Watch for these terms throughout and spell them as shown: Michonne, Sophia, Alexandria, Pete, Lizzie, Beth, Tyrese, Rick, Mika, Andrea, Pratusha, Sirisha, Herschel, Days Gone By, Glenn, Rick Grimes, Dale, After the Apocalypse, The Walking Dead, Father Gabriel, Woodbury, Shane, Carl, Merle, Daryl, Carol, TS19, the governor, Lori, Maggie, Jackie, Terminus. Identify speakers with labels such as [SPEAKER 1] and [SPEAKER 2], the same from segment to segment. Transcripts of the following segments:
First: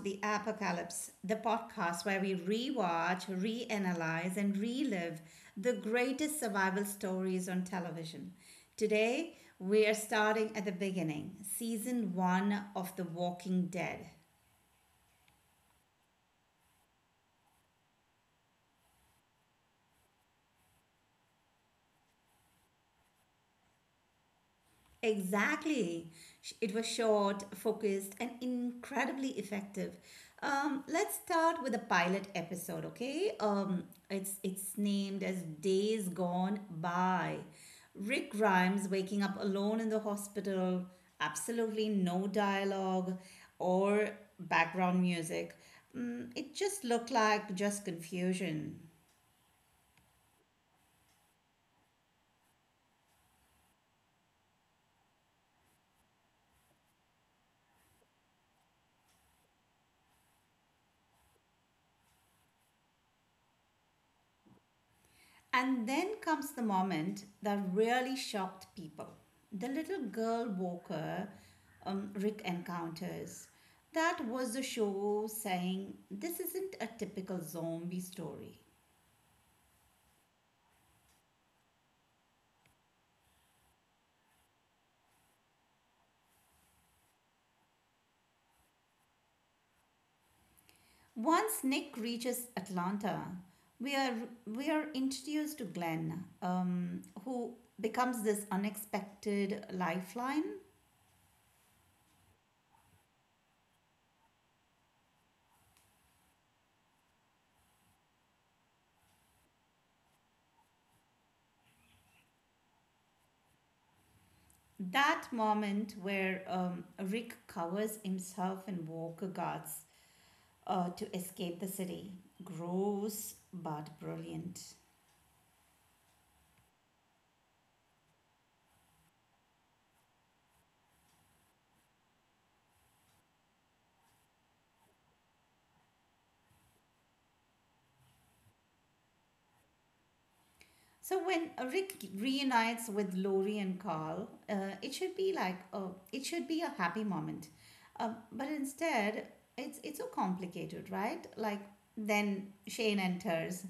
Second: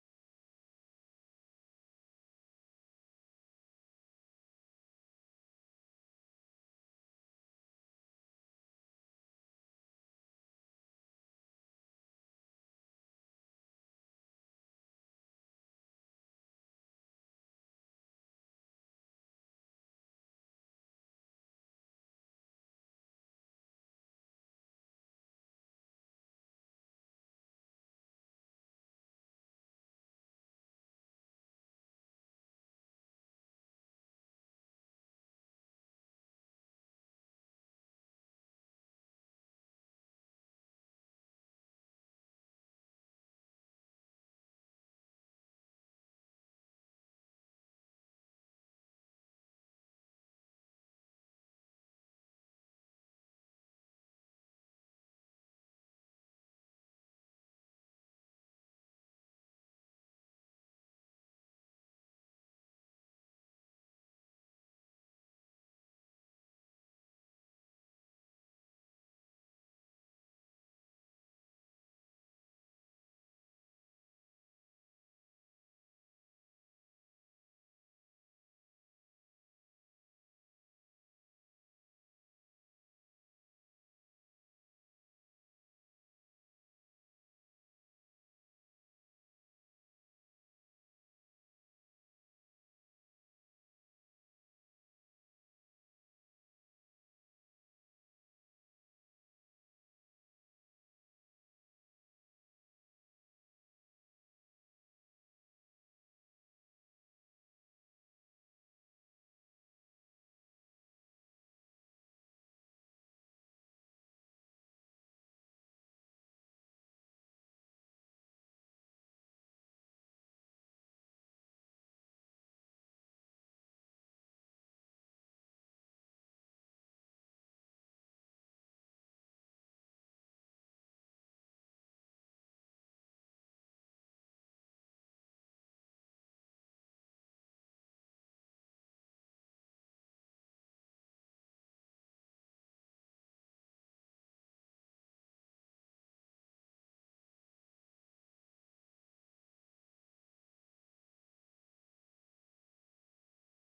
[SPEAKER 1] the Apocalypse, the podcast where we rewatch, reanalyze, and relive the greatest survival stories on television. Today, we are starting at the beginning, season one of The Walking Dead. Exactly. It was short, focused, and incredibly effective. Let's start with the pilot episode, okay? It's named as Days Gone By. Rick Grimes waking up alone in the hospital, absolutely no dialogue or background music. It just looked like just confusion. And then comes the moment that really shocked people, the little girl Walker Rick encounters. That was the show saying this isn't a typical zombie story. Once Nick reaches Atlanta, we are we are introduced to Glenn, who becomes this unexpected lifeline. That moment where Rick covers himself in Walker guards to escape the city. Gross but brilliant. So when Rick reunites with Lori and Carl, it should be like it should be a happy moment, but instead it's so complicated, right? Like then Shane enters.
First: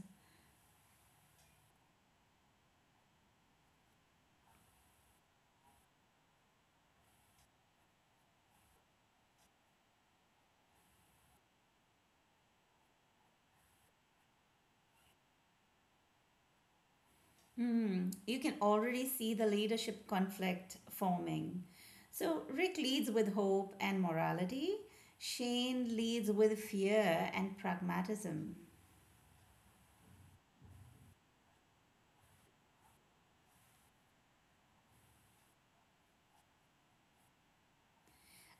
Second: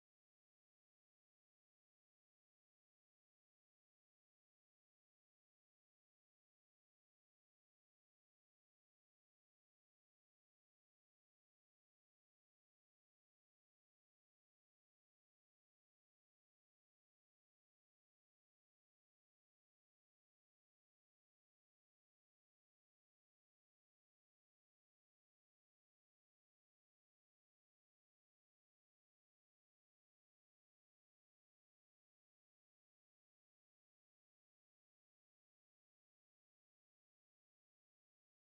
[SPEAKER 1] You can already see the leadership conflict forming. So Rick leads with hope and morality. Shane leads with fear and pragmatism.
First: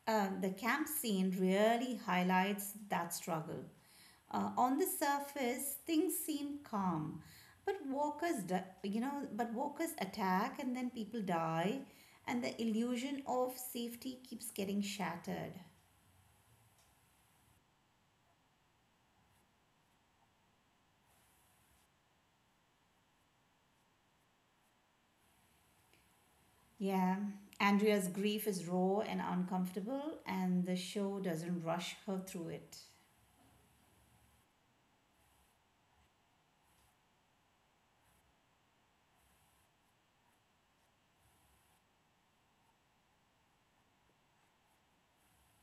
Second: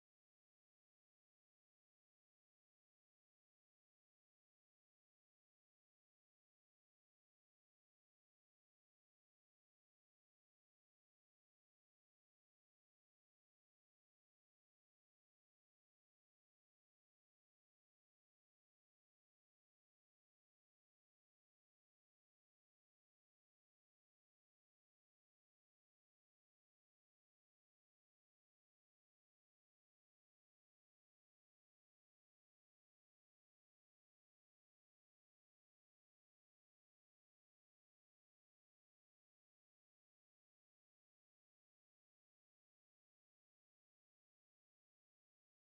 [SPEAKER 1] The camp scene really highlights that struggle. On the surface, things seem calm, but walkers, di- you know, but walkers attack and then people die, and the illusion of safety keeps getting shattered. Yeah, Andrea's grief is raw and uncomfortable, and the show doesn't rush her through it.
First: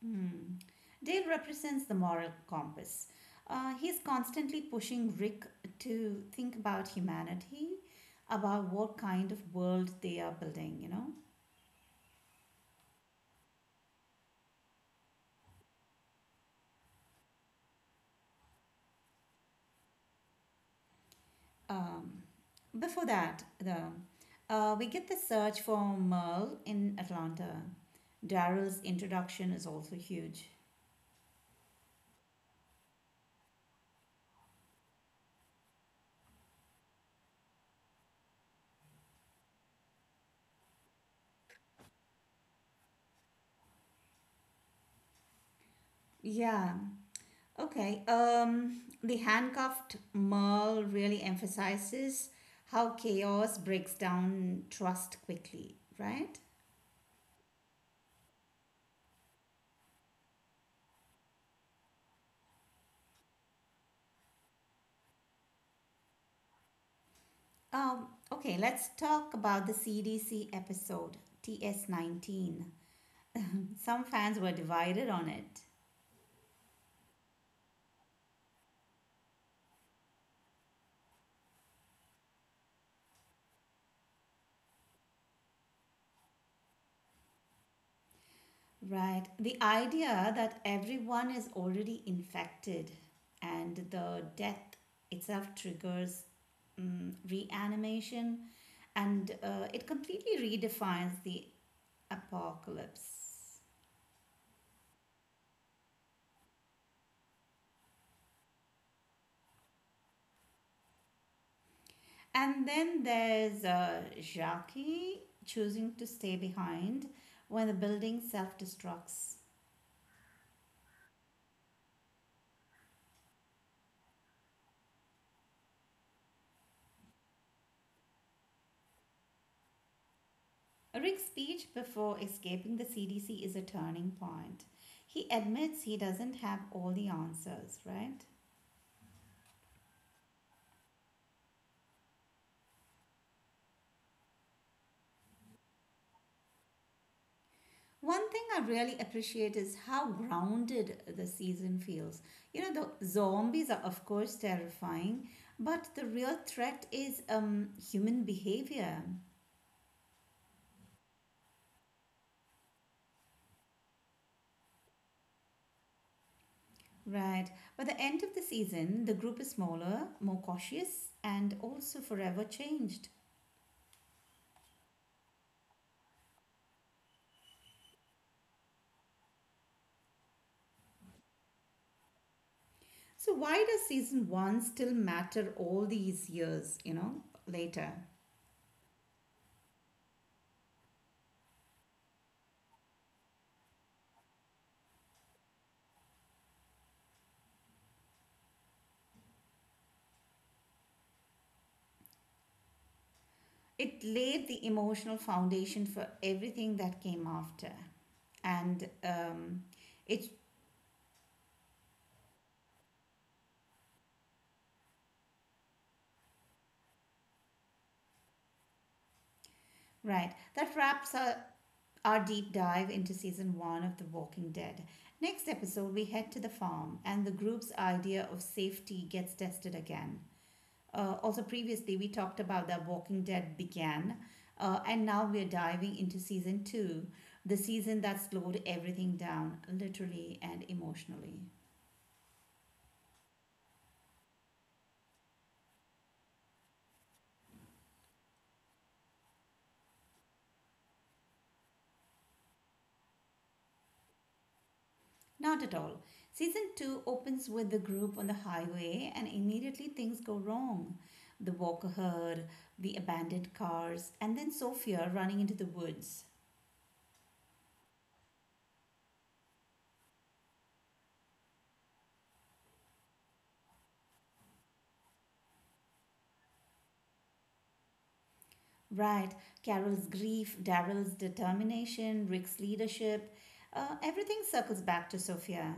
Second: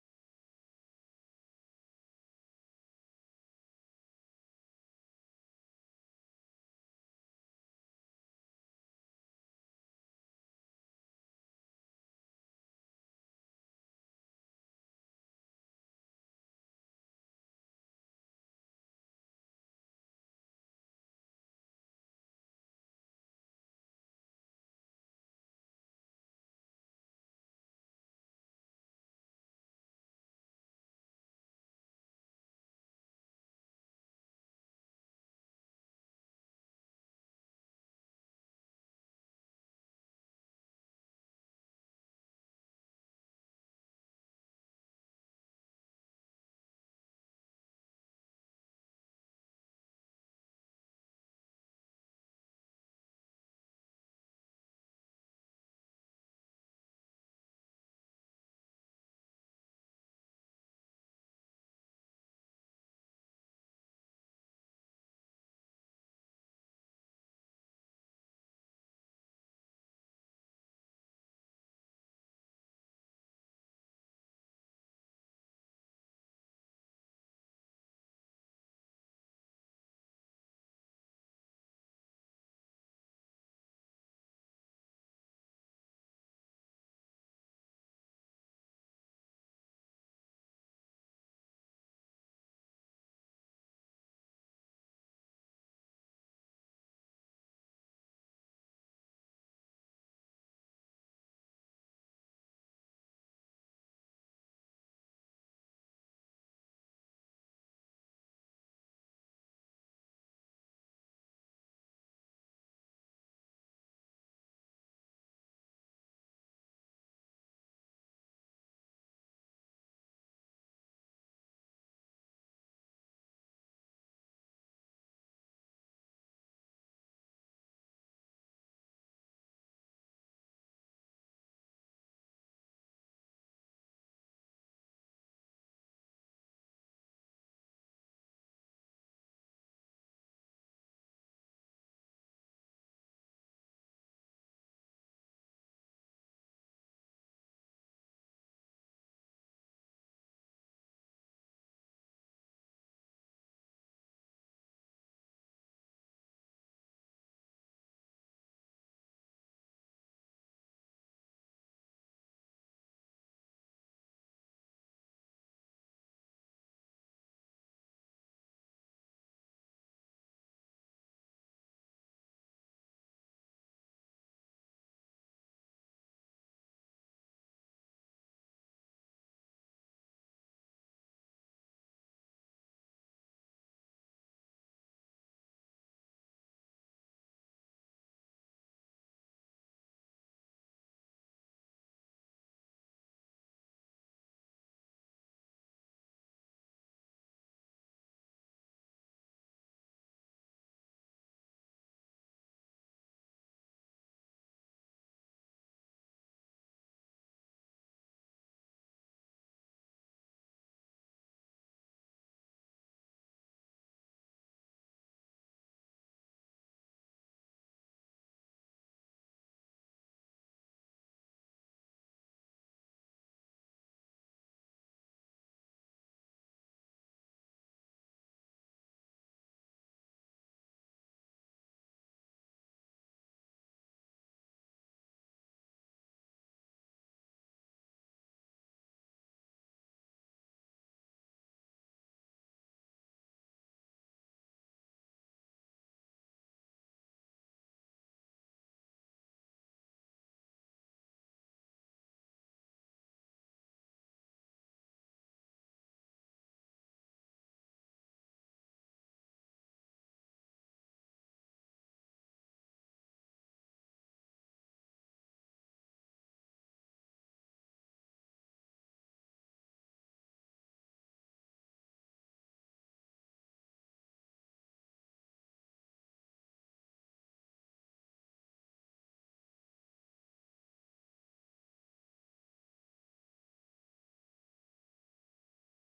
[SPEAKER 1] Hmm. Dale represents the moral compass. He's constantly pushing Rick to think about humanity, about what kind of world they are building. Um, before that, though, we get the search for Merle in Atlanta. Daryl's introduction is also huge. Yeah, okay, the handcuffed Merle really emphasizes how chaos breaks down trust quickly, right? Okay, let's talk about the CDC episode, TS19. Some fans were divided on it, right? The idea that everyone is already infected and the death itself triggers reanimation, and it completely redefines the apocalypse. And then there's Jackie choosing to stay behind when the building self destructs. Rick's speech before escaping the CDC is a turning point. He admits he doesn't have all the answers, right? One thing I really appreciate is how grounded the season feels. You know, the zombies are, of course, terrifying, but the real threat is human behavior. Right. By the end of the season, the group is smaller, more cautious, and also forever changed. So, why does season one still matter all these years, you know, later? It laid the emotional foundation for everything that came after. And it Right. That wraps our deep dive into season one of The Walking Dead. Next episode, we head to the farm, and the group's idea of safety gets tested again. Also, previously we talked about that Walking Dead began, and now we're diving into season two, the season that slowed everything down, literally and emotionally. Not at all. Season two opens with the group on the highway, and immediately things go wrong. The walker herd, the abandoned cars, and then Sophia running into the woods. Right, Carol's grief, Daryl's determination, Rick's leadership, everything circles back to Sophia.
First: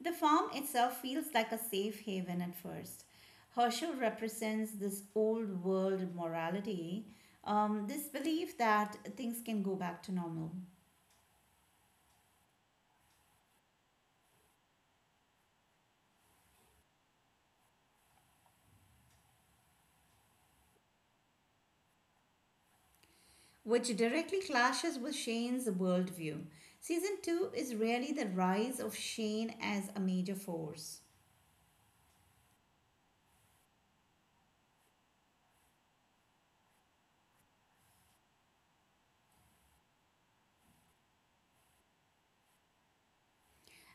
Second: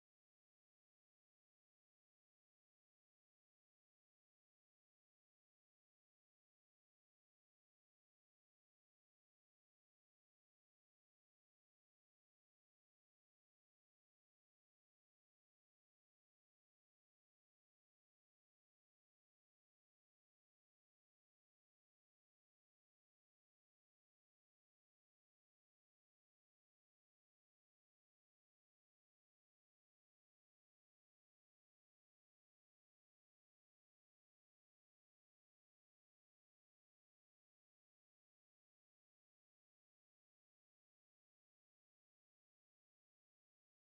[SPEAKER 1] The farm itself feels like a safe haven at first. Herschel represents this old world morality, this belief that things can go back to normal, which directly clashes with Shane's worldview. Season 2 is really the rise of Shane as a major force.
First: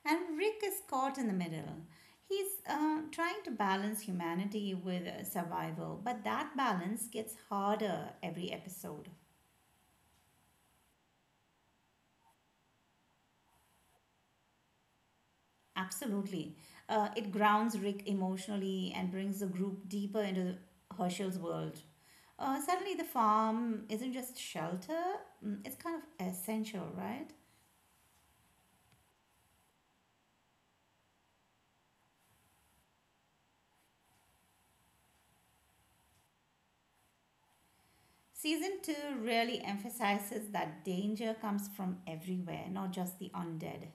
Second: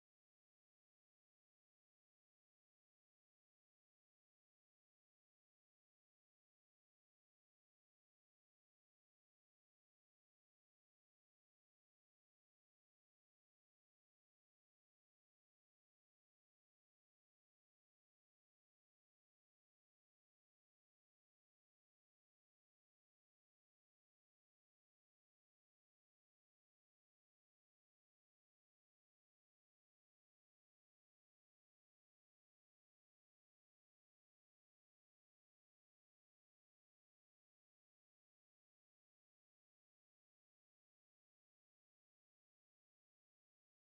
[SPEAKER 1] And Rick is caught in the middle. He's trying to balance humanity with survival, but that balance gets harder every episode. Absolutely. It grounds Rick emotionally and brings the group deeper into Herschel's world. Suddenly, the farm isn't just shelter, it's kind of essential, right? Season 2 really emphasizes that danger comes from everywhere, not just the undead.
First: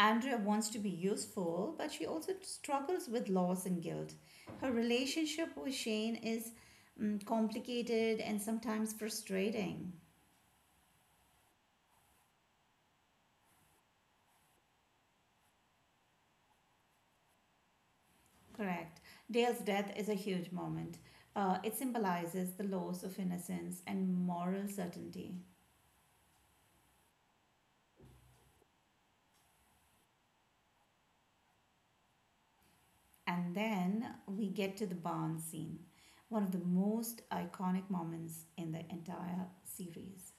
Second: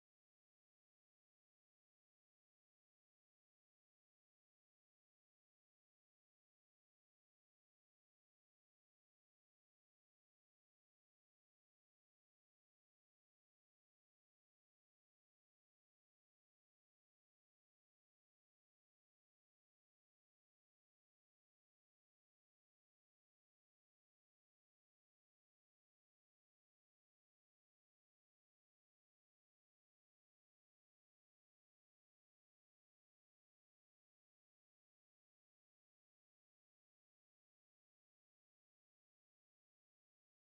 [SPEAKER 1] Andrea wants to be useful, but she also struggles with loss and guilt. Her relationship with Shane is complicated and sometimes frustrating. Correct. Dale's death is a huge moment. It symbolizes the loss of innocence and moral certainty. And then we get to the barn scene, one of the most iconic moments in the entire series.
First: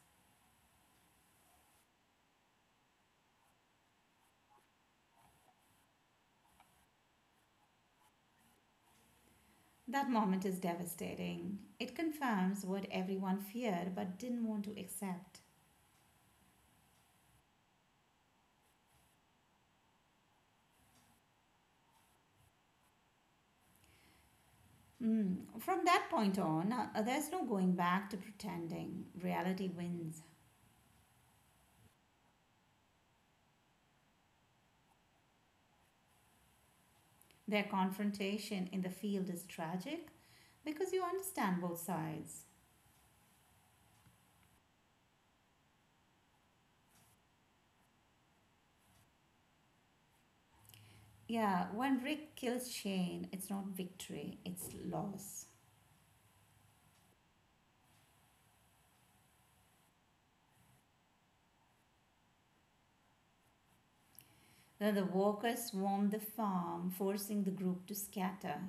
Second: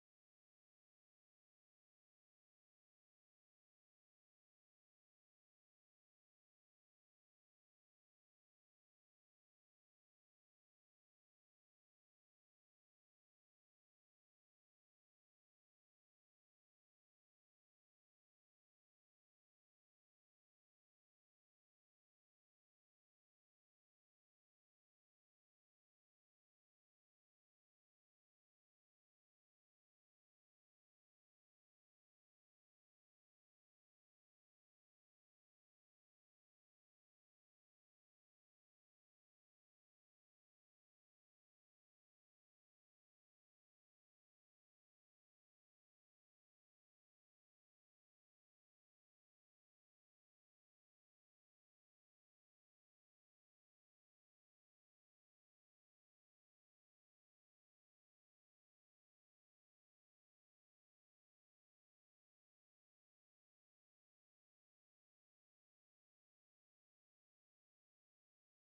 [SPEAKER 1] That moment is devastating. It confirms what everyone feared but didn't want to accept. Mm. From that point on, there's no going back to pretending. Reality wins. Their confrontation in the field is tragic because you understand both sides. Yeah, when Rick kills Shane, it's not victory, it's loss. Then the walkers swarm the farm, forcing the group to scatter.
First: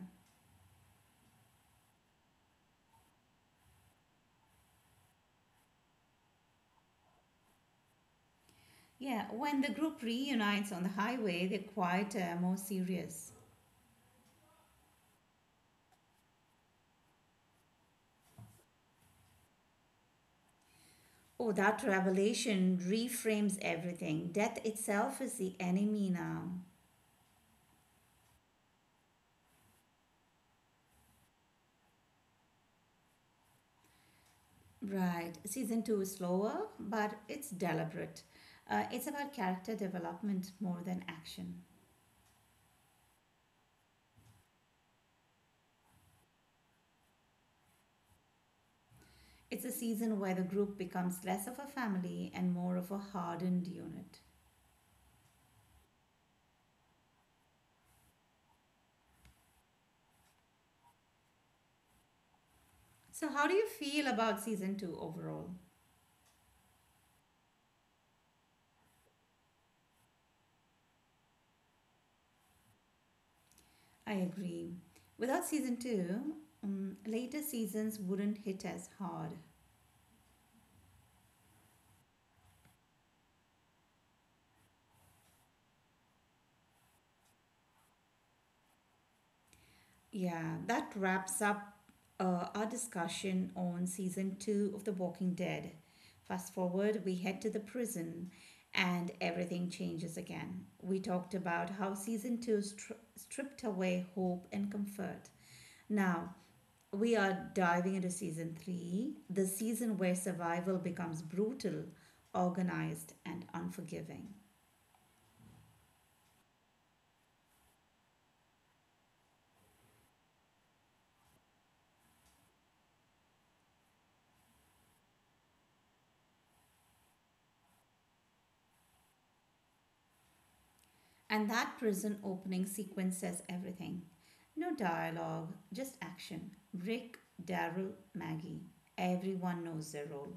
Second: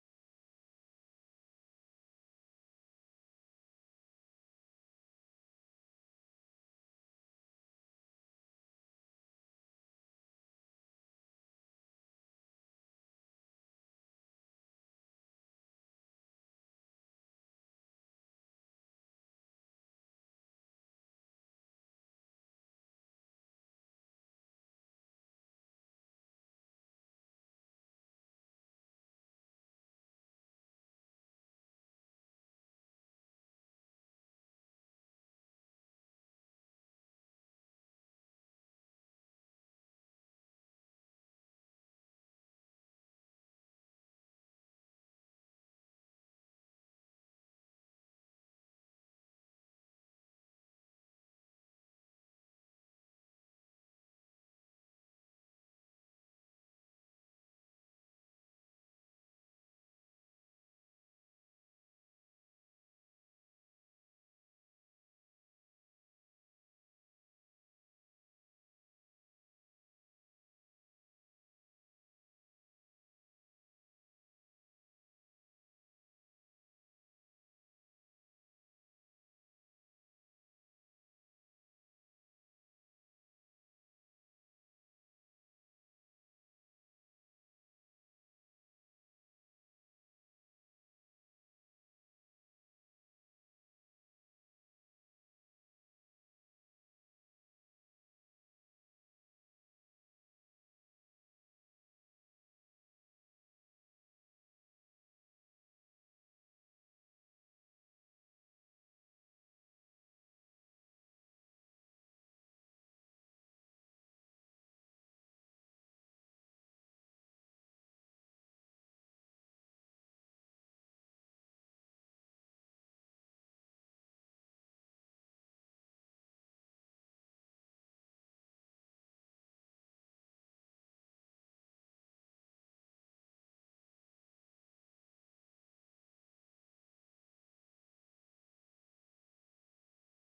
[SPEAKER 1] Yeah, when the group reunites on the highway, they're quieter, more serious. Oh, that revelation reframes everything. Death itself is the enemy now. Right. Season two is slower, but it's deliberate. It's about character development more than action. It's a season where the group becomes less of a family and more of a hardened unit. So, how do you feel about season two overall? I agree. Without season two, later seasons wouldn't hit as hard. Yeah, that wraps up our discussion on season two of The Walking Dead. Fast forward, we head to the prison and everything changes again. We talked about how season two stripped away hope and comfort. Now, we are diving into season three, the season where survival becomes brutal, organized, and unforgiving. And that prison opening sequence says everything. No dialogue, just action. Rick, Daryl, Maggie. Everyone knows their role.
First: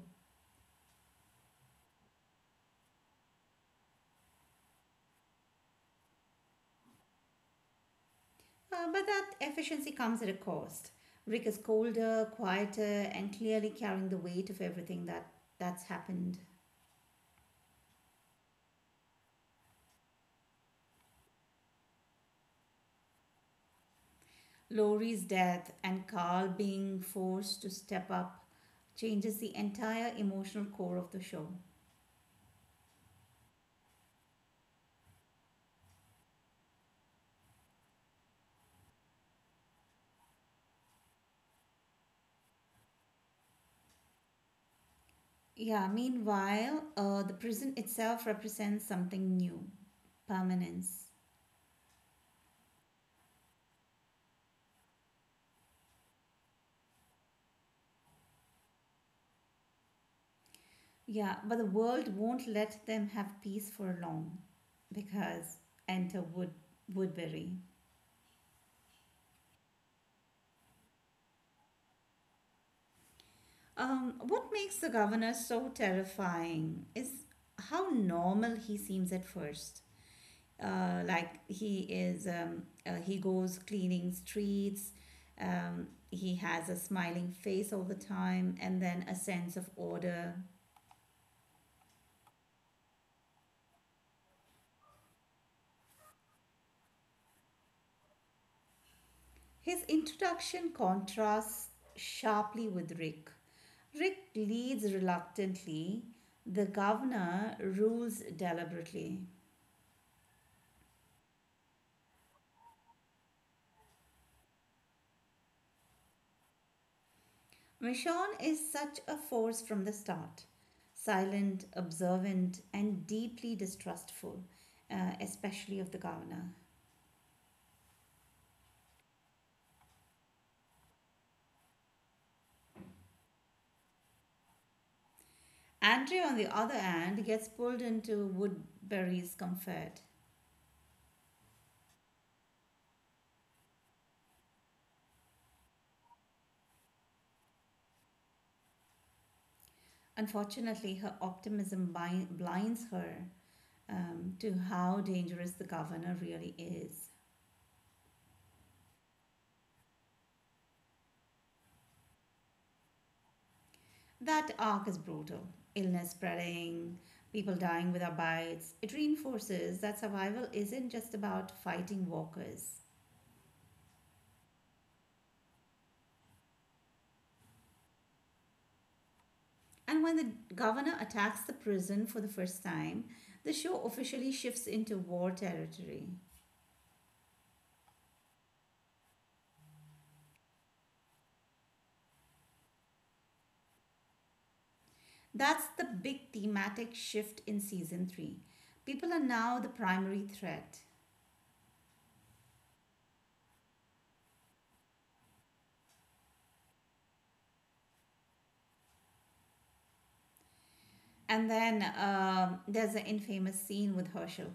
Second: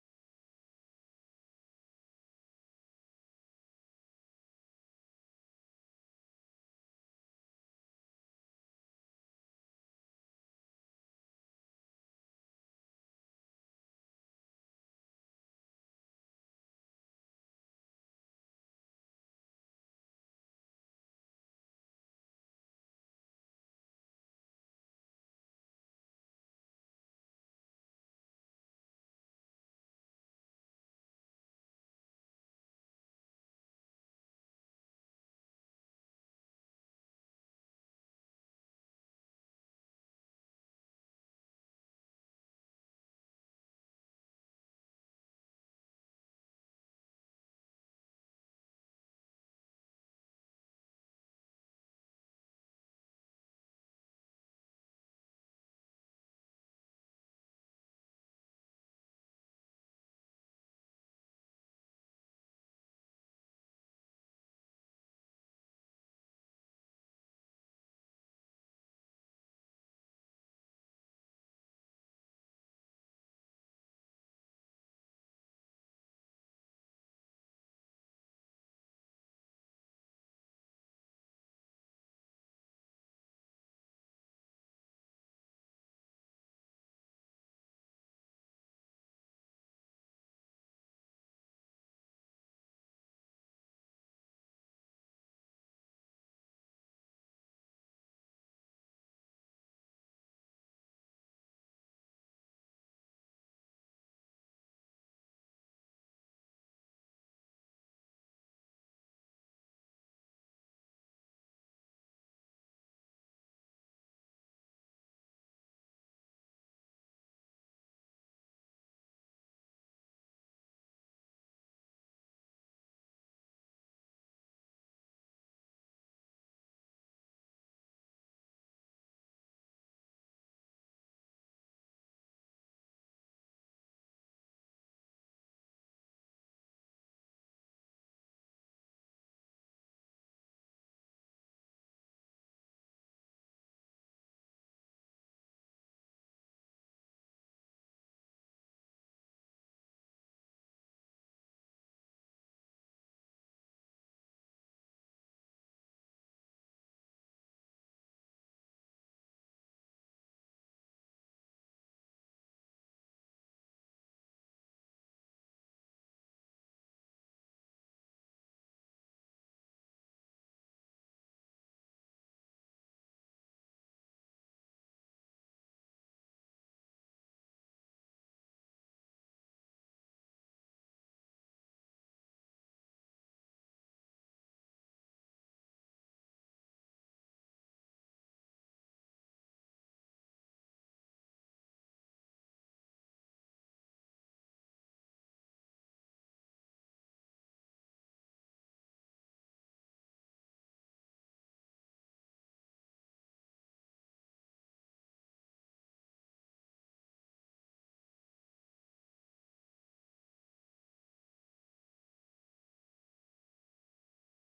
[SPEAKER 1] But that efficiency comes at a cost. Rick is colder, quieter, and clearly carrying the weight of that's happened. Lori's death and Carl being forced to step up changes the entire emotional core of the show. Yeah, meanwhile, the prison itself represents something new, permanence. Yeah, but the world won't let them have peace for long because enter Woodbury. What makes the governor so terrifying is how normal he seems at first. He goes cleaning streets, he has a smiling face all the time, and then a sense of order. His introduction contrasts sharply with Rick. Rick leads reluctantly, the governor rules deliberately. Michonne is such a force from the start, silent, observant, and deeply distrustful, especially of the governor. Andrea, on the other hand, gets pulled into Woodbury's comfort. Unfortunately, her optimism blinds her to how dangerous the governor really is. That arc is brutal, illness spreading, people dying without bites. It reinforces that survival isn't just about fighting walkers. And when the governor attacks the prison for the first time, the show officially shifts into war territory. That's the big thematic shift in season 3. People are now the primary threat. And then there's the infamous scene with Herschel.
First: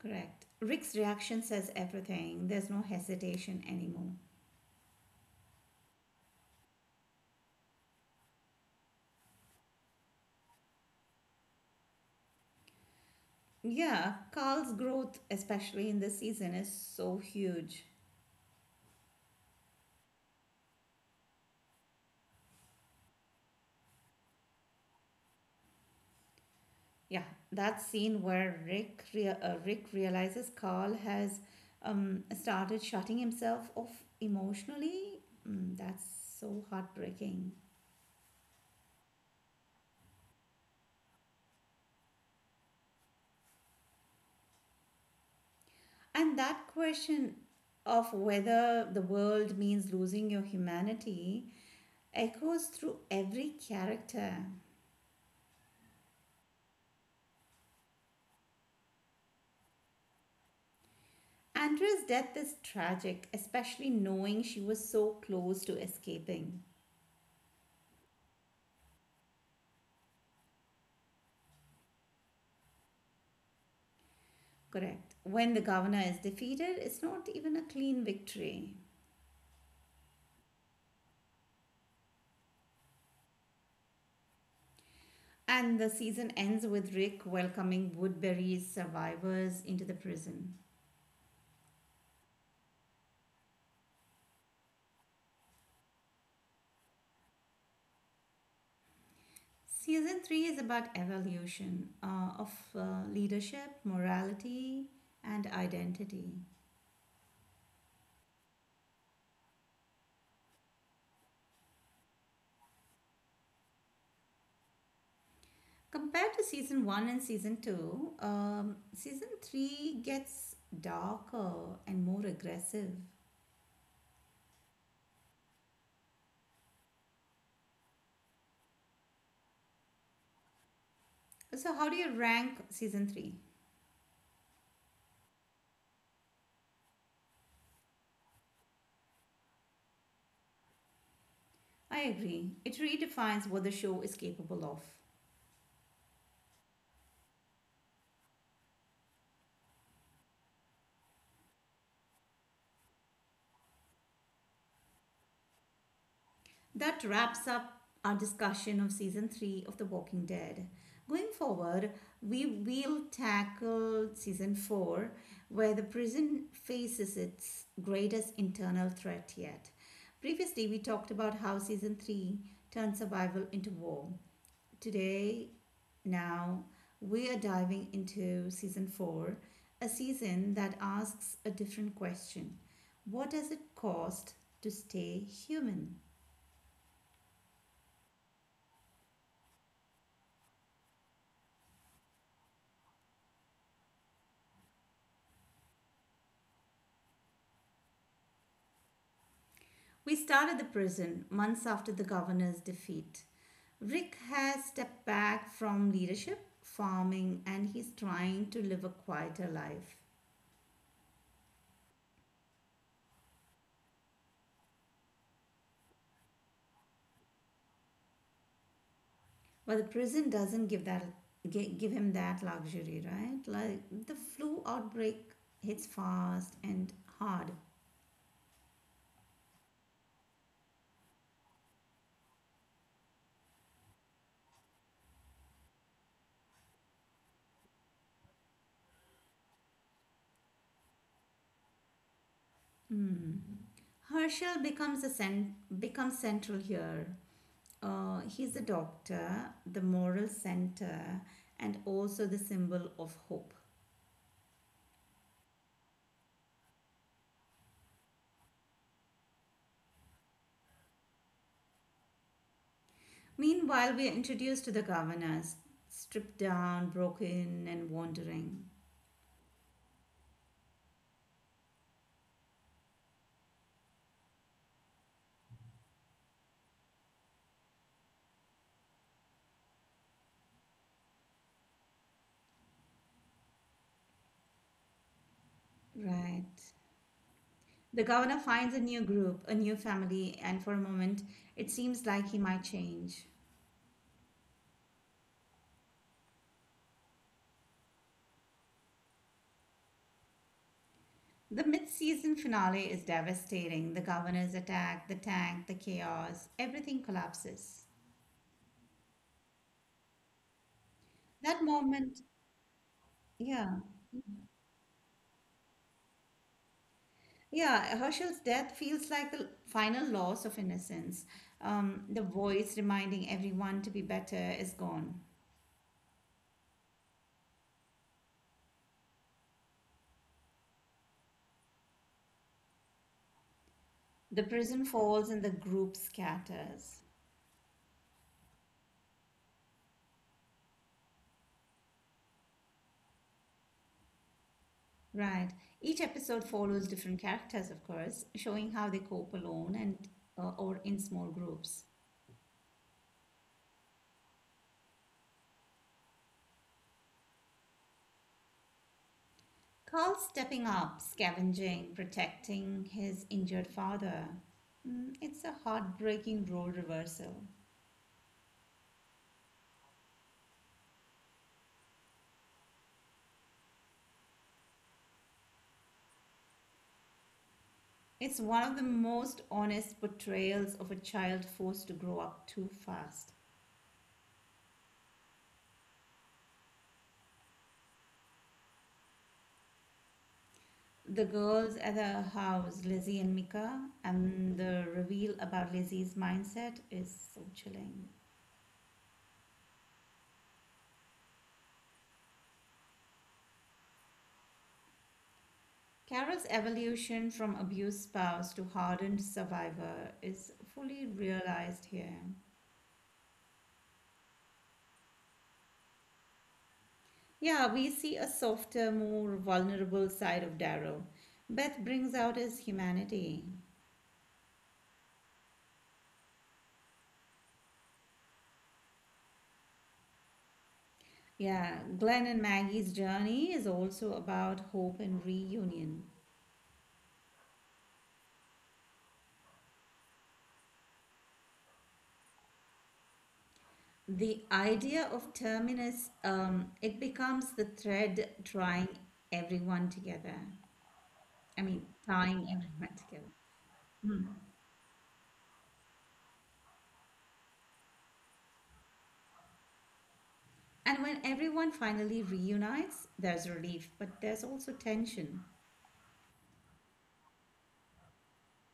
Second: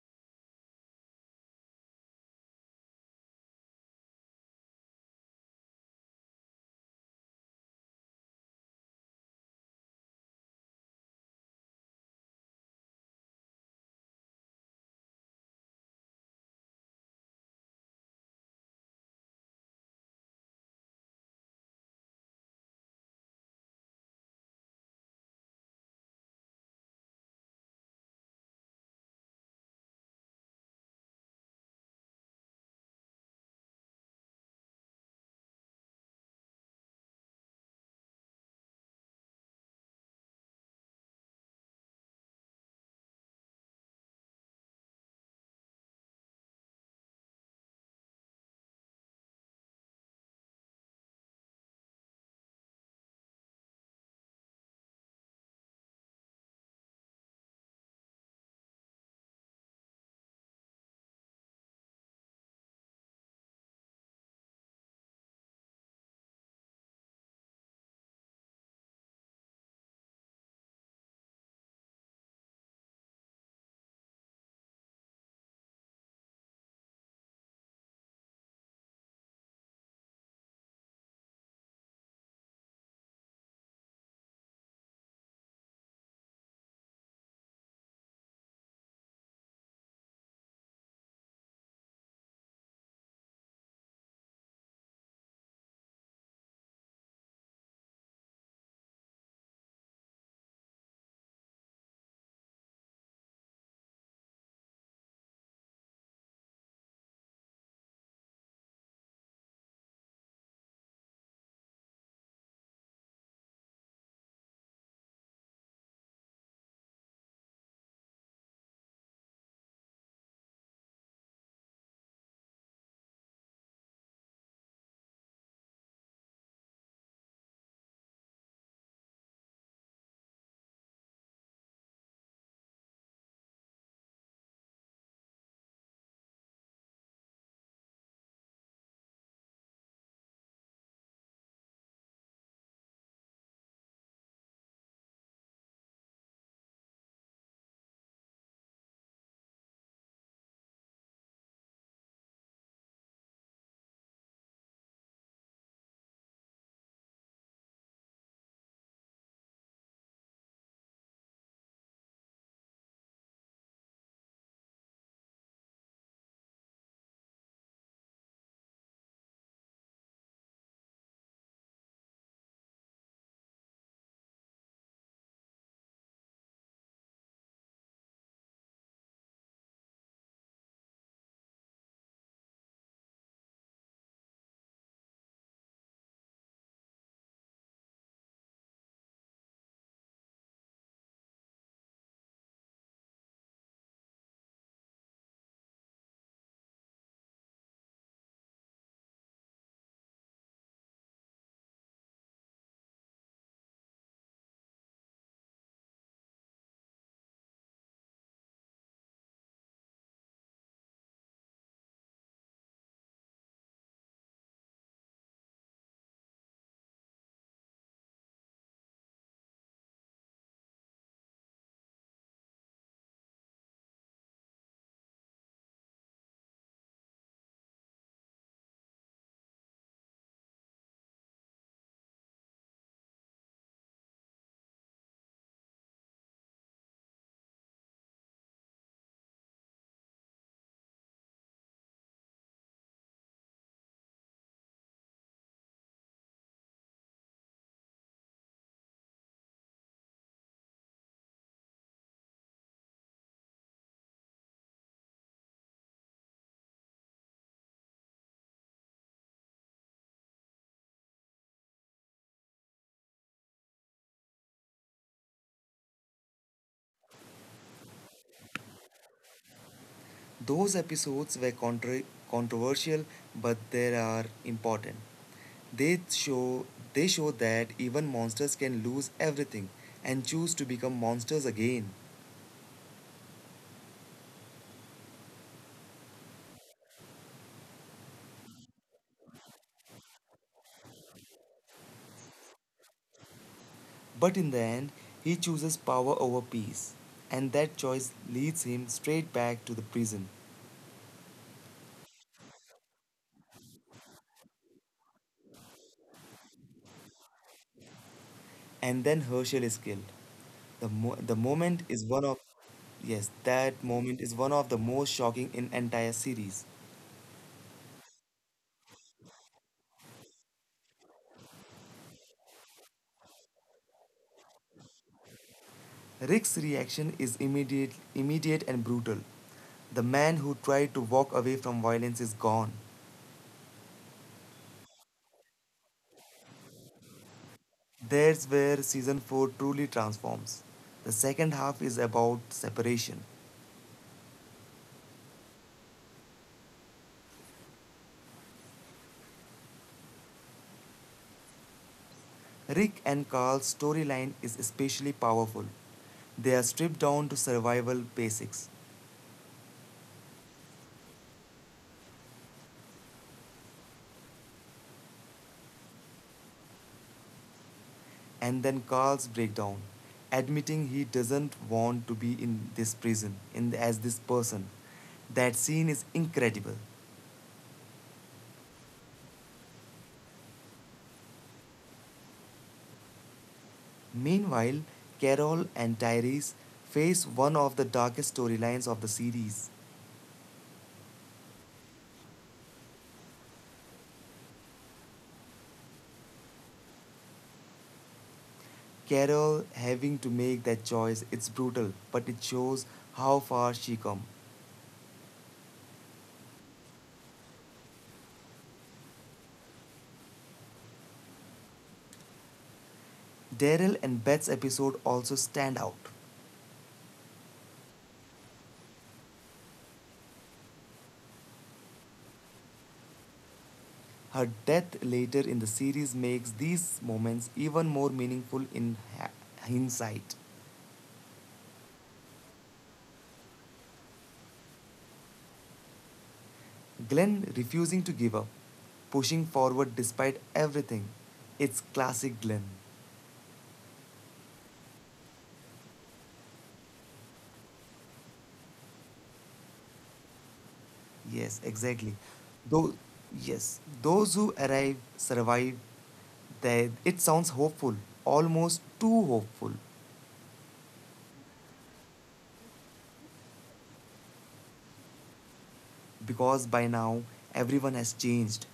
[SPEAKER 1] Correct. Rick's reaction says everything. There's no hesitation anymore. Yeah, Carl's growth, especially in this season, is so huge. Yeah, that scene where Rick realizes Carl has started shutting himself off emotionally. That's so heartbreaking. And that question of whether the world means losing your humanity echoes through every character. Andrea's death is tragic, especially knowing she was so close to escaping. Correct. When the governor is defeated, it's not even a clean victory. And the season ends with Rick welcoming Woodbury's survivors into the prison. Season 3 is about evolution of uh, leadership, morality, and identity. Compared to season one and season two, season three gets darker and more aggressive. So, how do you rank season three? I agree. It redefines what the show is capable of. That wraps up our discussion of season 3 of The Walking Dead. Going forward, we will tackle season 4 where the prison faces its greatest internal threat yet. Previously, we talked about how season 3 turned survival into war. Today, now, we are diving into season 4, a season that asks a different question. What does it cost to stay human? We start at the prison, months after the governor's defeat. Rick has stepped back from leadership, farming, and he's trying to live a quieter life. But the prison doesn't give him that luxury, right? Like the flu outbreak hits fast and hard. Mm. Herschel becomes central here. He's a doctor, the moral center, and also the symbol of hope. Meanwhile, we are introduced to the governors, stripped down, broken, and wandering.
[SPEAKER 2] Those episodes were controversial, but they are important. They show they show that even monsters can lose everything and choose to become monsters again.
[SPEAKER 1] Right. The governor finds a new group, a new family, and for a moment, it seems like he might change.
[SPEAKER 2] But in the end, he chooses power over peace, and that choice leads him straight back to the prison.
[SPEAKER 1] The mid season finale is devastating. The governor's attack, the tank, the chaos, everything collapses.
[SPEAKER 2] And then Herschel is killed. The mo- the
[SPEAKER 1] That
[SPEAKER 2] moment is
[SPEAKER 1] moment,
[SPEAKER 2] one of Yes,
[SPEAKER 1] yeah.
[SPEAKER 2] that moment is one of the most shocking in entire series.
[SPEAKER 1] Yeah, Herschel's death feels like the final loss of innocence. The voice reminding everyone to be better is gone.
[SPEAKER 2] Rick's reaction is immediate and brutal. The man who tried to walk away from violence is gone.
[SPEAKER 1] The prison falls and the group scatters.
[SPEAKER 2] That's where season 4 truly transforms. The second half is about separation.
[SPEAKER 1] Right. Each episode follows different characters, of course, showing how they cope alone and or in small groups.
[SPEAKER 2] Rick and Carl's storyline is especially powerful. They are stripped down to survival basics,
[SPEAKER 1] Carl stepping up, scavenging, protecting his injured father. Mm, it's a heartbreaking role reversal.
[SPEAKER 2] and then Carl's breakdown, admitting he doesn't want to be in this prison in the, as this person. That scene is incredible.
[SPEAKER 1] It's one of the most honest portrayals of a child forced to grow up too fast.
[SPEAKER 2] Meanwhile, Carol and Tyrese face one of the darkest storylines of the series.
[SPEAKER 1] The girls at the house, Lizzie and Mika, and the reveal about Lizzie's mindset is so chilling.
[SPEAKER 2] Carol having to make that choice, it's brutal, but it shows how far she come.
[SPEAKER 1] Carol's evolution from abused spouse to hardened survivor is fully realized here.
[SPEAKER 2] Daryl and Beth's episode also stand out.
[SPEAKER 1] Yeah, we see a softer, more vulnerable side of Darrow. Beth brings out his humanity.
[SPEAKER 2] Her death later in the series makes these moments even more meaningful in hindsight.
[SPEAKER 1] Yeah, Glenn and Maggie's journey is also about hope and reunion.
[SPEAKER 2] Glenn refusing to give up, pushing forward despite everything. It's classic Glenn.
[SPEAKER 1] The idea of terminus, it becomes the thread drawing everyone together.
[SPEAKER 2] Yes,
[SPEAKER 1] I mean,
[SPEAKER 2] exactly.
[SPEAKER 1] tying
[SPEAKER 2] Though,
[SPEAKER 1] everyone together.
[SPEAKER 2] yes, those who arrive survive. They, it sounds hopeful, almost too hopeful,
[SPEAKER 1] And when everyone finally reunites, there's relief, but there's also tension.
[SPEAKER 2] because by now everyone has changed.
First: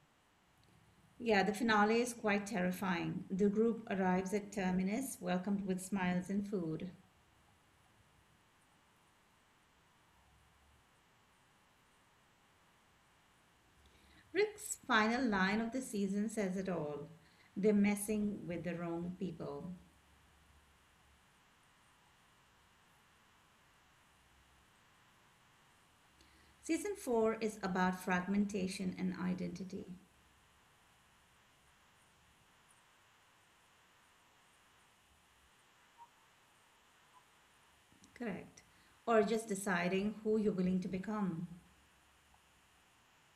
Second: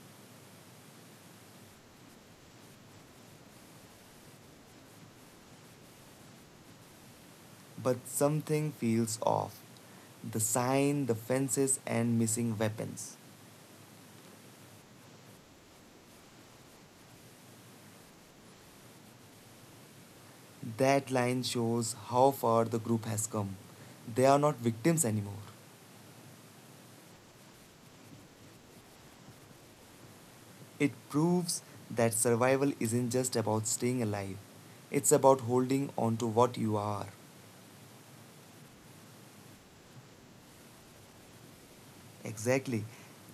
[SPEAKER 1] Yeah, the finale is quite terrifying. The group arrives at terminus, welcomed with smiles and food.
[SPEAKER 2] But something feels off. The sign, the fences, and missing weapons.
[SPEAKER 1] Rick's final line of the season says it all. They're messing with the wrong people.
[SPEAKER 2] That line shows how far the group has come. They are not victims anymore.
[SPEAKER 1] Season 4 is about fragmentation and identity.
[SPEAKER 2] It proves that survival isn't just about staying alive, it's about holding on to what you are.
[SPEAKER 1] Correct. Or just deciding who you're willing to become.
[SPEAKER 2] Exactly.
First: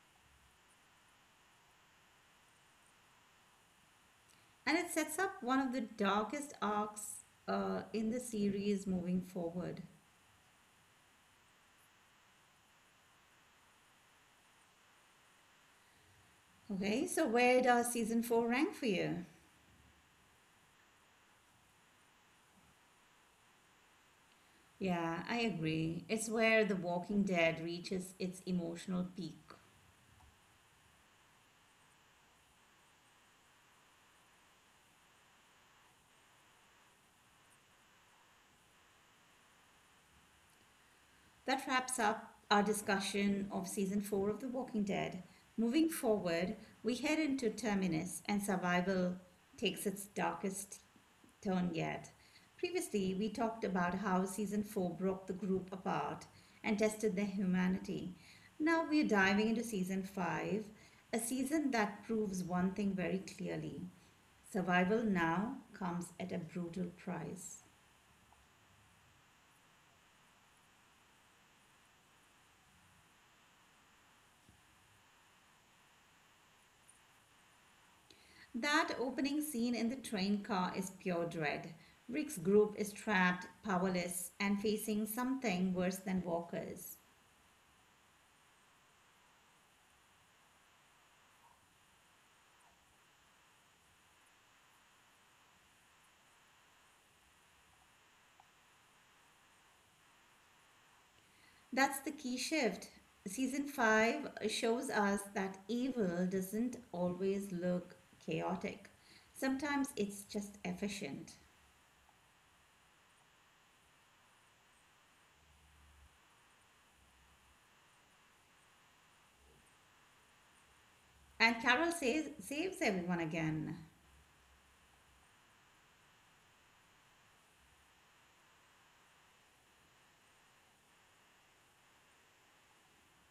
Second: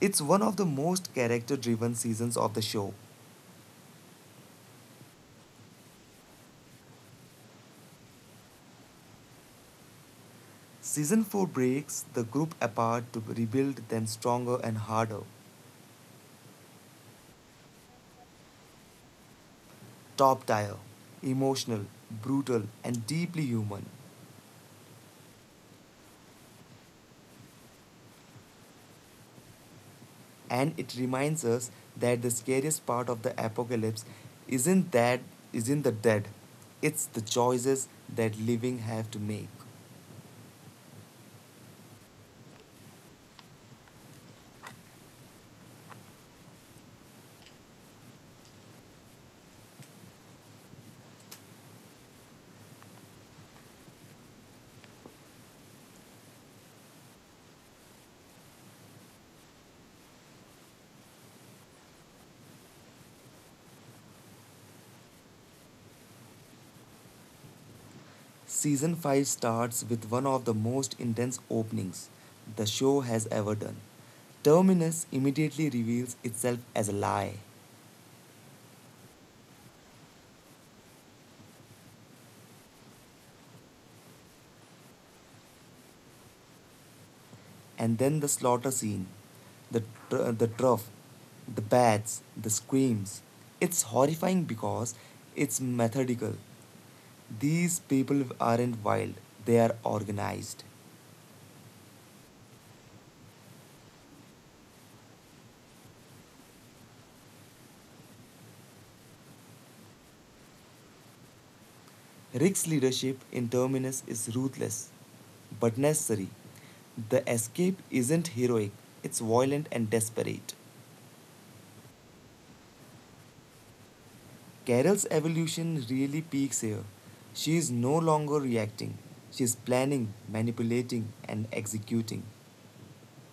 [SPEAKER 2] It's one of the most character driven seasons of the show.
[SPEAKER 1] And it sets up one of the darkest arcs in the series moving forward.
[SPEAKER 2] Season 4 breaks the group apart to rebuild them stronger and harder.
[SPEAKER 1] Okay, so where does season four rank for you?
[SPEAKER 2] Top tier, emotional, brutal, and deeply human.
[SPEAKER 1] Yeah, I agree. It's where The Walking Dead reaches its emotional peak.
[SPEAKER 2] And it reminds us that the scariest part of the apocalypse isn't that isn't the dead. It's the choices that living have to make.
[SPEAKER 1] That wraps up our discussion of season four of The Walking Dead. Moving forward, we head into Terminus and survival takes its darkest turn yet. Previously, we talked about how season four broke the group apart and tested their humanity. Now we're diving into season five, a season that proves one thing very clearly, survival now comes at a brutal price.
[SPEAKER 2] Season 5 starts with one of the most intense openings the show has ever done. Terminus immediately reveals itself as a lie.
[SPEAKER 1] That opening scene in the train car is pure dread. Rick's group is trapped, powerless, and facing something worse than walkers.
[SPEAKER 2] And then the slaughter scene, the, the trough, the bats, the screams. It's horrifying because it's methodical. These people aren't wild, they are organized.
[SPEAKER 1] That's the key shift. Season 5 shows us that evil doesn't always look chaotic, sometimes it's just efficient.
[SPEAKER 2] Rick's leadership in Terminus is ruthless, but necessary. The escape isn't heroic, it's violent and desperate.
[SPEAKER 1] And Carol says, saves everyone again.
[SPEAKER 2] Carol's evolution really peaks here. She is no longer reacting, she is planning, manipulating, and executing.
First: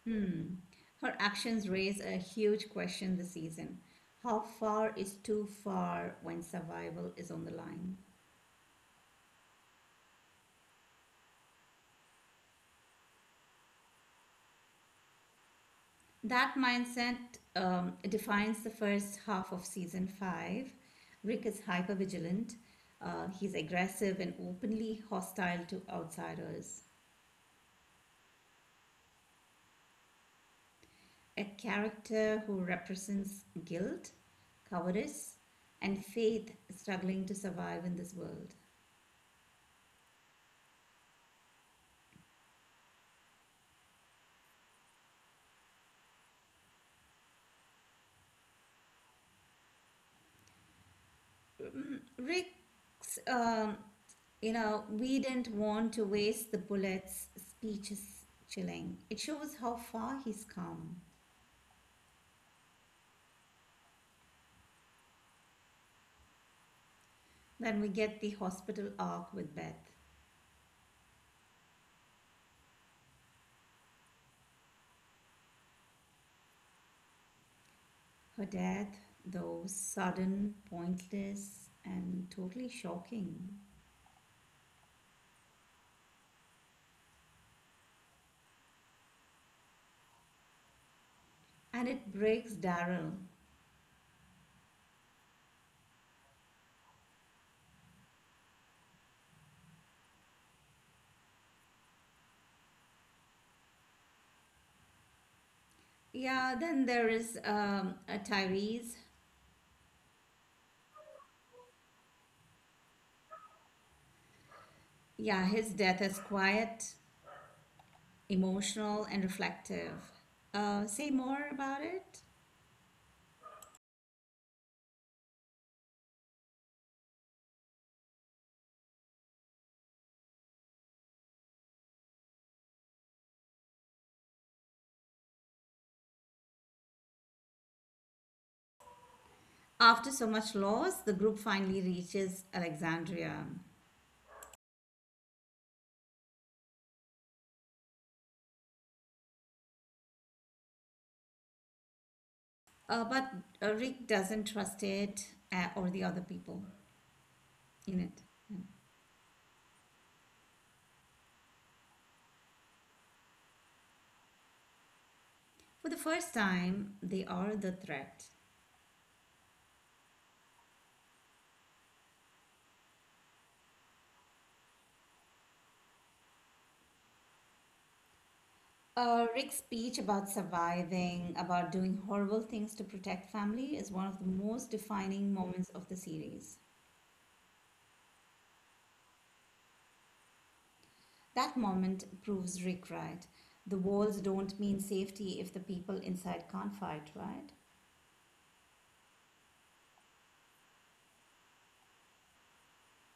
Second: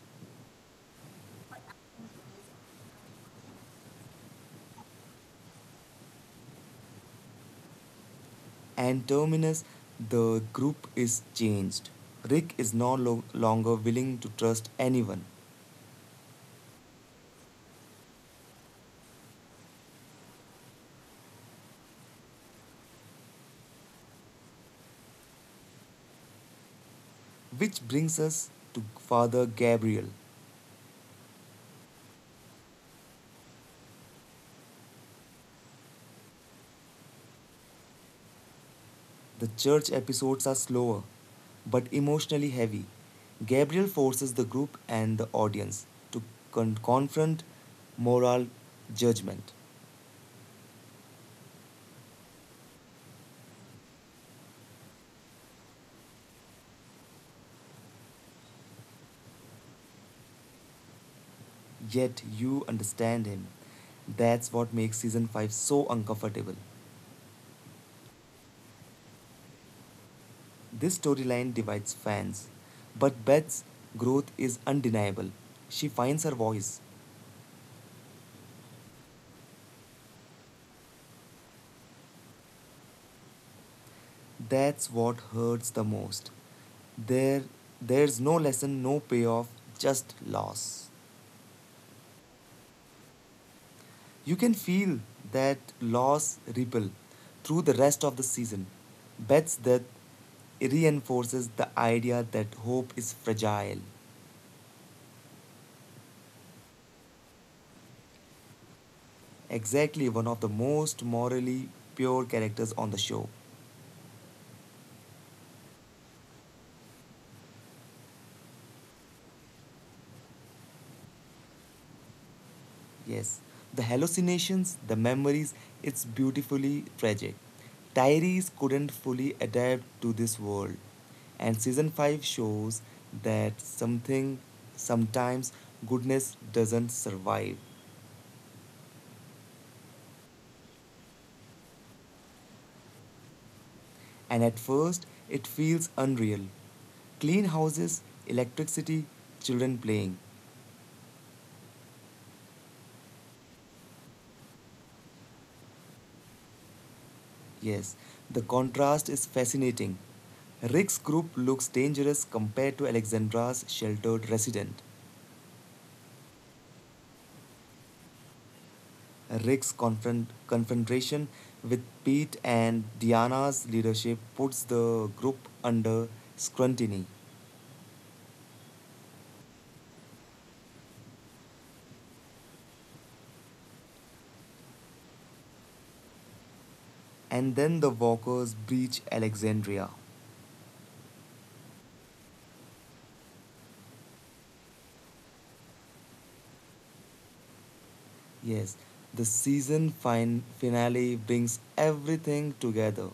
[SPEAKER 1] Hmm. Her actions raise a huge question this season. How far is too far when survival is on the line?
[SPEAKER 2] And Terminus, the group is changed. Rick is no lo- longer willing to trust anyone.
[SPEAKER 1] That mindset defines the first half of season five. Rick is hypervigilant. He's aggressive and openly hostile to outsiders.
[SPEAKER 2] Which brings us to Father Gabriel.
[SPEAKER 1] A character who represents guilt, cowardice, and faith struggling to survive in this world.
[SPEAKER 2] The church episodes are slower, but emotionally heavy. Gabriel forces the group and the audience to confront moral judgment.
[SPEAKER 1] Mm, Rick's, you know, we didn't want to waste the bullets speech is chilling. It shows how far he's come.
[SPEAKER 2] Yet you understand him. That's what makes season 5 so uncomfortable.
[SPEAKER 1] Then we get the hospital arc with Beth.
[SPEAKER 2] This storyline divides fans, but Beth's growth is undeniable. She finds her voice.
[SPEAKER 1] Her death, though sudden, pointless, and totally shocking.
[SPEAKER 2] That's what hurts the most. There there's no lesson, no payoff, just loss.
[SPEAKER 1] And it breaks Daryl.
[SPEAKER 2] You can feel that loss ripple through the rest of the season. Beth's death reinforces the idea that hope is fragile.
[SPEAKER 1] Yeah, then there is Tyrese.
[SPEAKER 2] Exactly, one of the most morally pure characters on the show.
[SPEAKER 1] Yeah, his death is quiet, emotional, and reflective. Say more about it?
[SPEAKER 2] Yes, the hallucinations, the memories, it's beautifully tragic. Tyrese couldn't fully adapt to this world. And season 5 shows that sometimes, goodness doesn't survive.
[SPEAKER 1] After so much loss, the group finally reaches Alexandria.
[SPEAKER 2] And at first, it feels unreal. Clean houses, electricity, children playing.
[SPEAKER 1] But Rick doesn't trust it or the other people
[SPEAKER 2] Yes,
[SPEAKER 1] in it.
[SPEAKER 2] the contrast is fascinating. Rick's group looks dangerous compared to Alexandra's sheltered resident.
[SPEAKER 1] For the first time, they are the threat.
[SPEAKER 2] Confrontation with Pete and Diana's leadership puts the group under scrutiny.
[SPEAKER 1] Rick's speech about surviving, about doing horrible things to protect family, is one of the most defining moments of the series.
[SPEAKER 2] And then the walkers breach Alexandria.
[SPEAKER 1] That moment proves Rick right. The walls don't mean safety if the people inside can't fight, right?
[SPEAKER 2] Yes, the finale brings everything together:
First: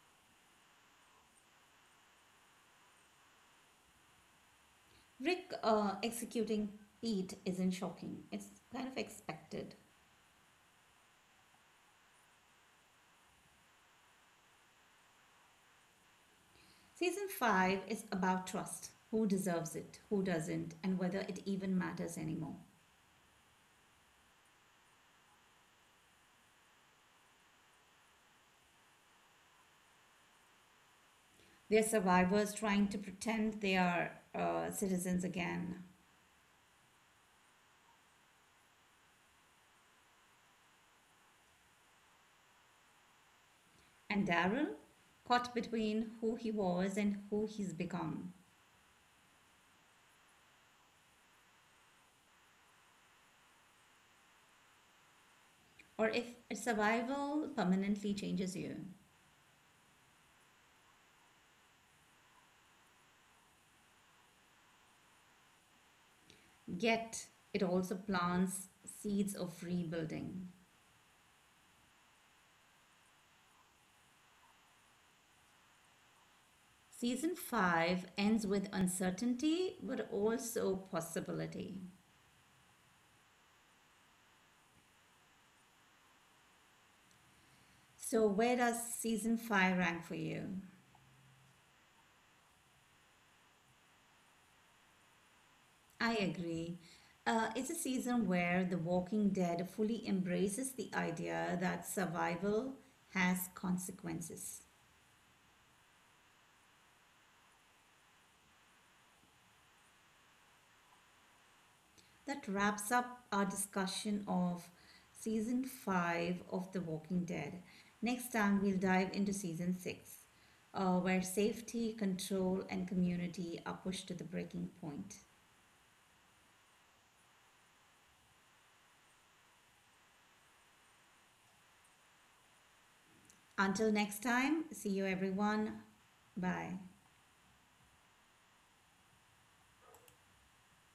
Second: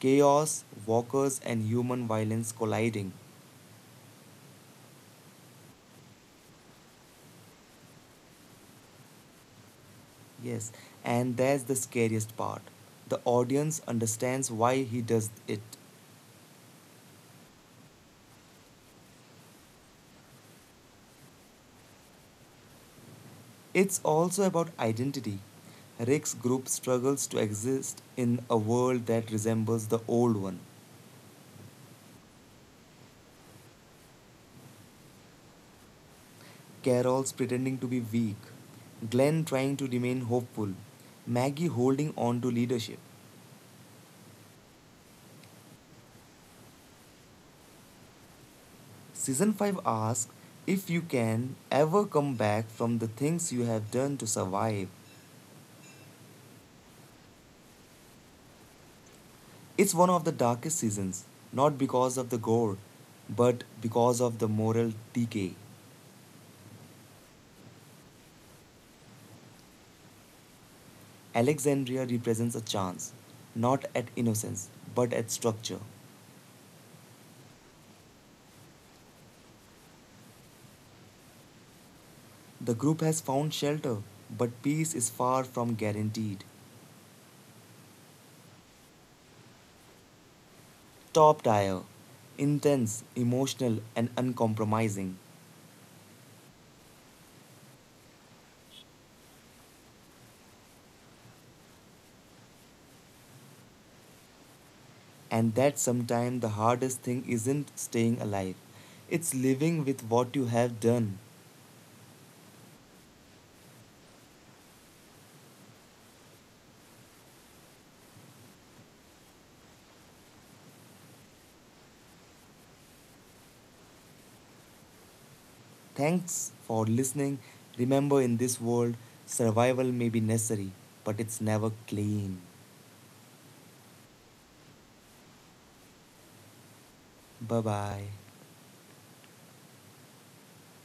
[SPEAKER 2] chaos, walkers, and human violence colliding.
[SPEAKER 1] Rick executing Pete isn't shocking, it's kind of expected.
[SPEAKER 2] Yes, and that's the scariest part. The audience understands why he does it.
[SPEAKER 1] Season 5 is about trust, who deserves it, who doesn't, and whether it even matters anymore.
[SPEAKER 2] It's also about identity. Rick's group struggles to exist in a world that resembles the old one.
[SPEAKER 1] They're survivors trying to pretend they are citizens again.
[SPEAKER 2] Carol's pretending to be weak, Glenn trying to remain hopeful, Maggie holding on to leadership.
[SPEAKER 1] And Daryl? Caught between who he was and who he's become.
[SPEAKER 2] Season 5 asks if you can ever come back from the things you have done to survive.
[SPEAKER 1] Or if survival permanently changes you.
[SPEAKER 2] It's one of the darkest seasons, not because of the gore, but because of the moral decay.
[SPEAKER 1] Yet, it also plants seeds of rebuilding.
[SPEAKER 2] Alexandria represents a chance, not at innocence, but at structure.
[SPEAKER 1] Season 5 ends with uncertainty but also possibility.
[SPEAKER 2] The group has found shelter, but peace is far from guaranteed.
[SPEAKER 1] So, where does season 5 rank for you?
[SPEAKER 2] Top tier, intense, emotional, and uncompromising.
[SPEAKER 1] I agree. It's a season where The Walking Dead fully embraces the idea that survival has consequences.
[SPEAKER 2] And that sometimes the hardest thing isn't staying alive, it's living with what you have done.
[SPEAKER 1] That wraps up our discussion of season 5 of The Walking Dead. Next time, we'll dive into season 6, where safety, control, and community are pushed to the breaking point.
[SPEAKER 2] Thanks for listening. Remember, in this world, survival may be necessary, but it's never clean.
[SPEAKER 1] Until next time, see you everyone. Bye.
[SPEAKER 2] Bye bye.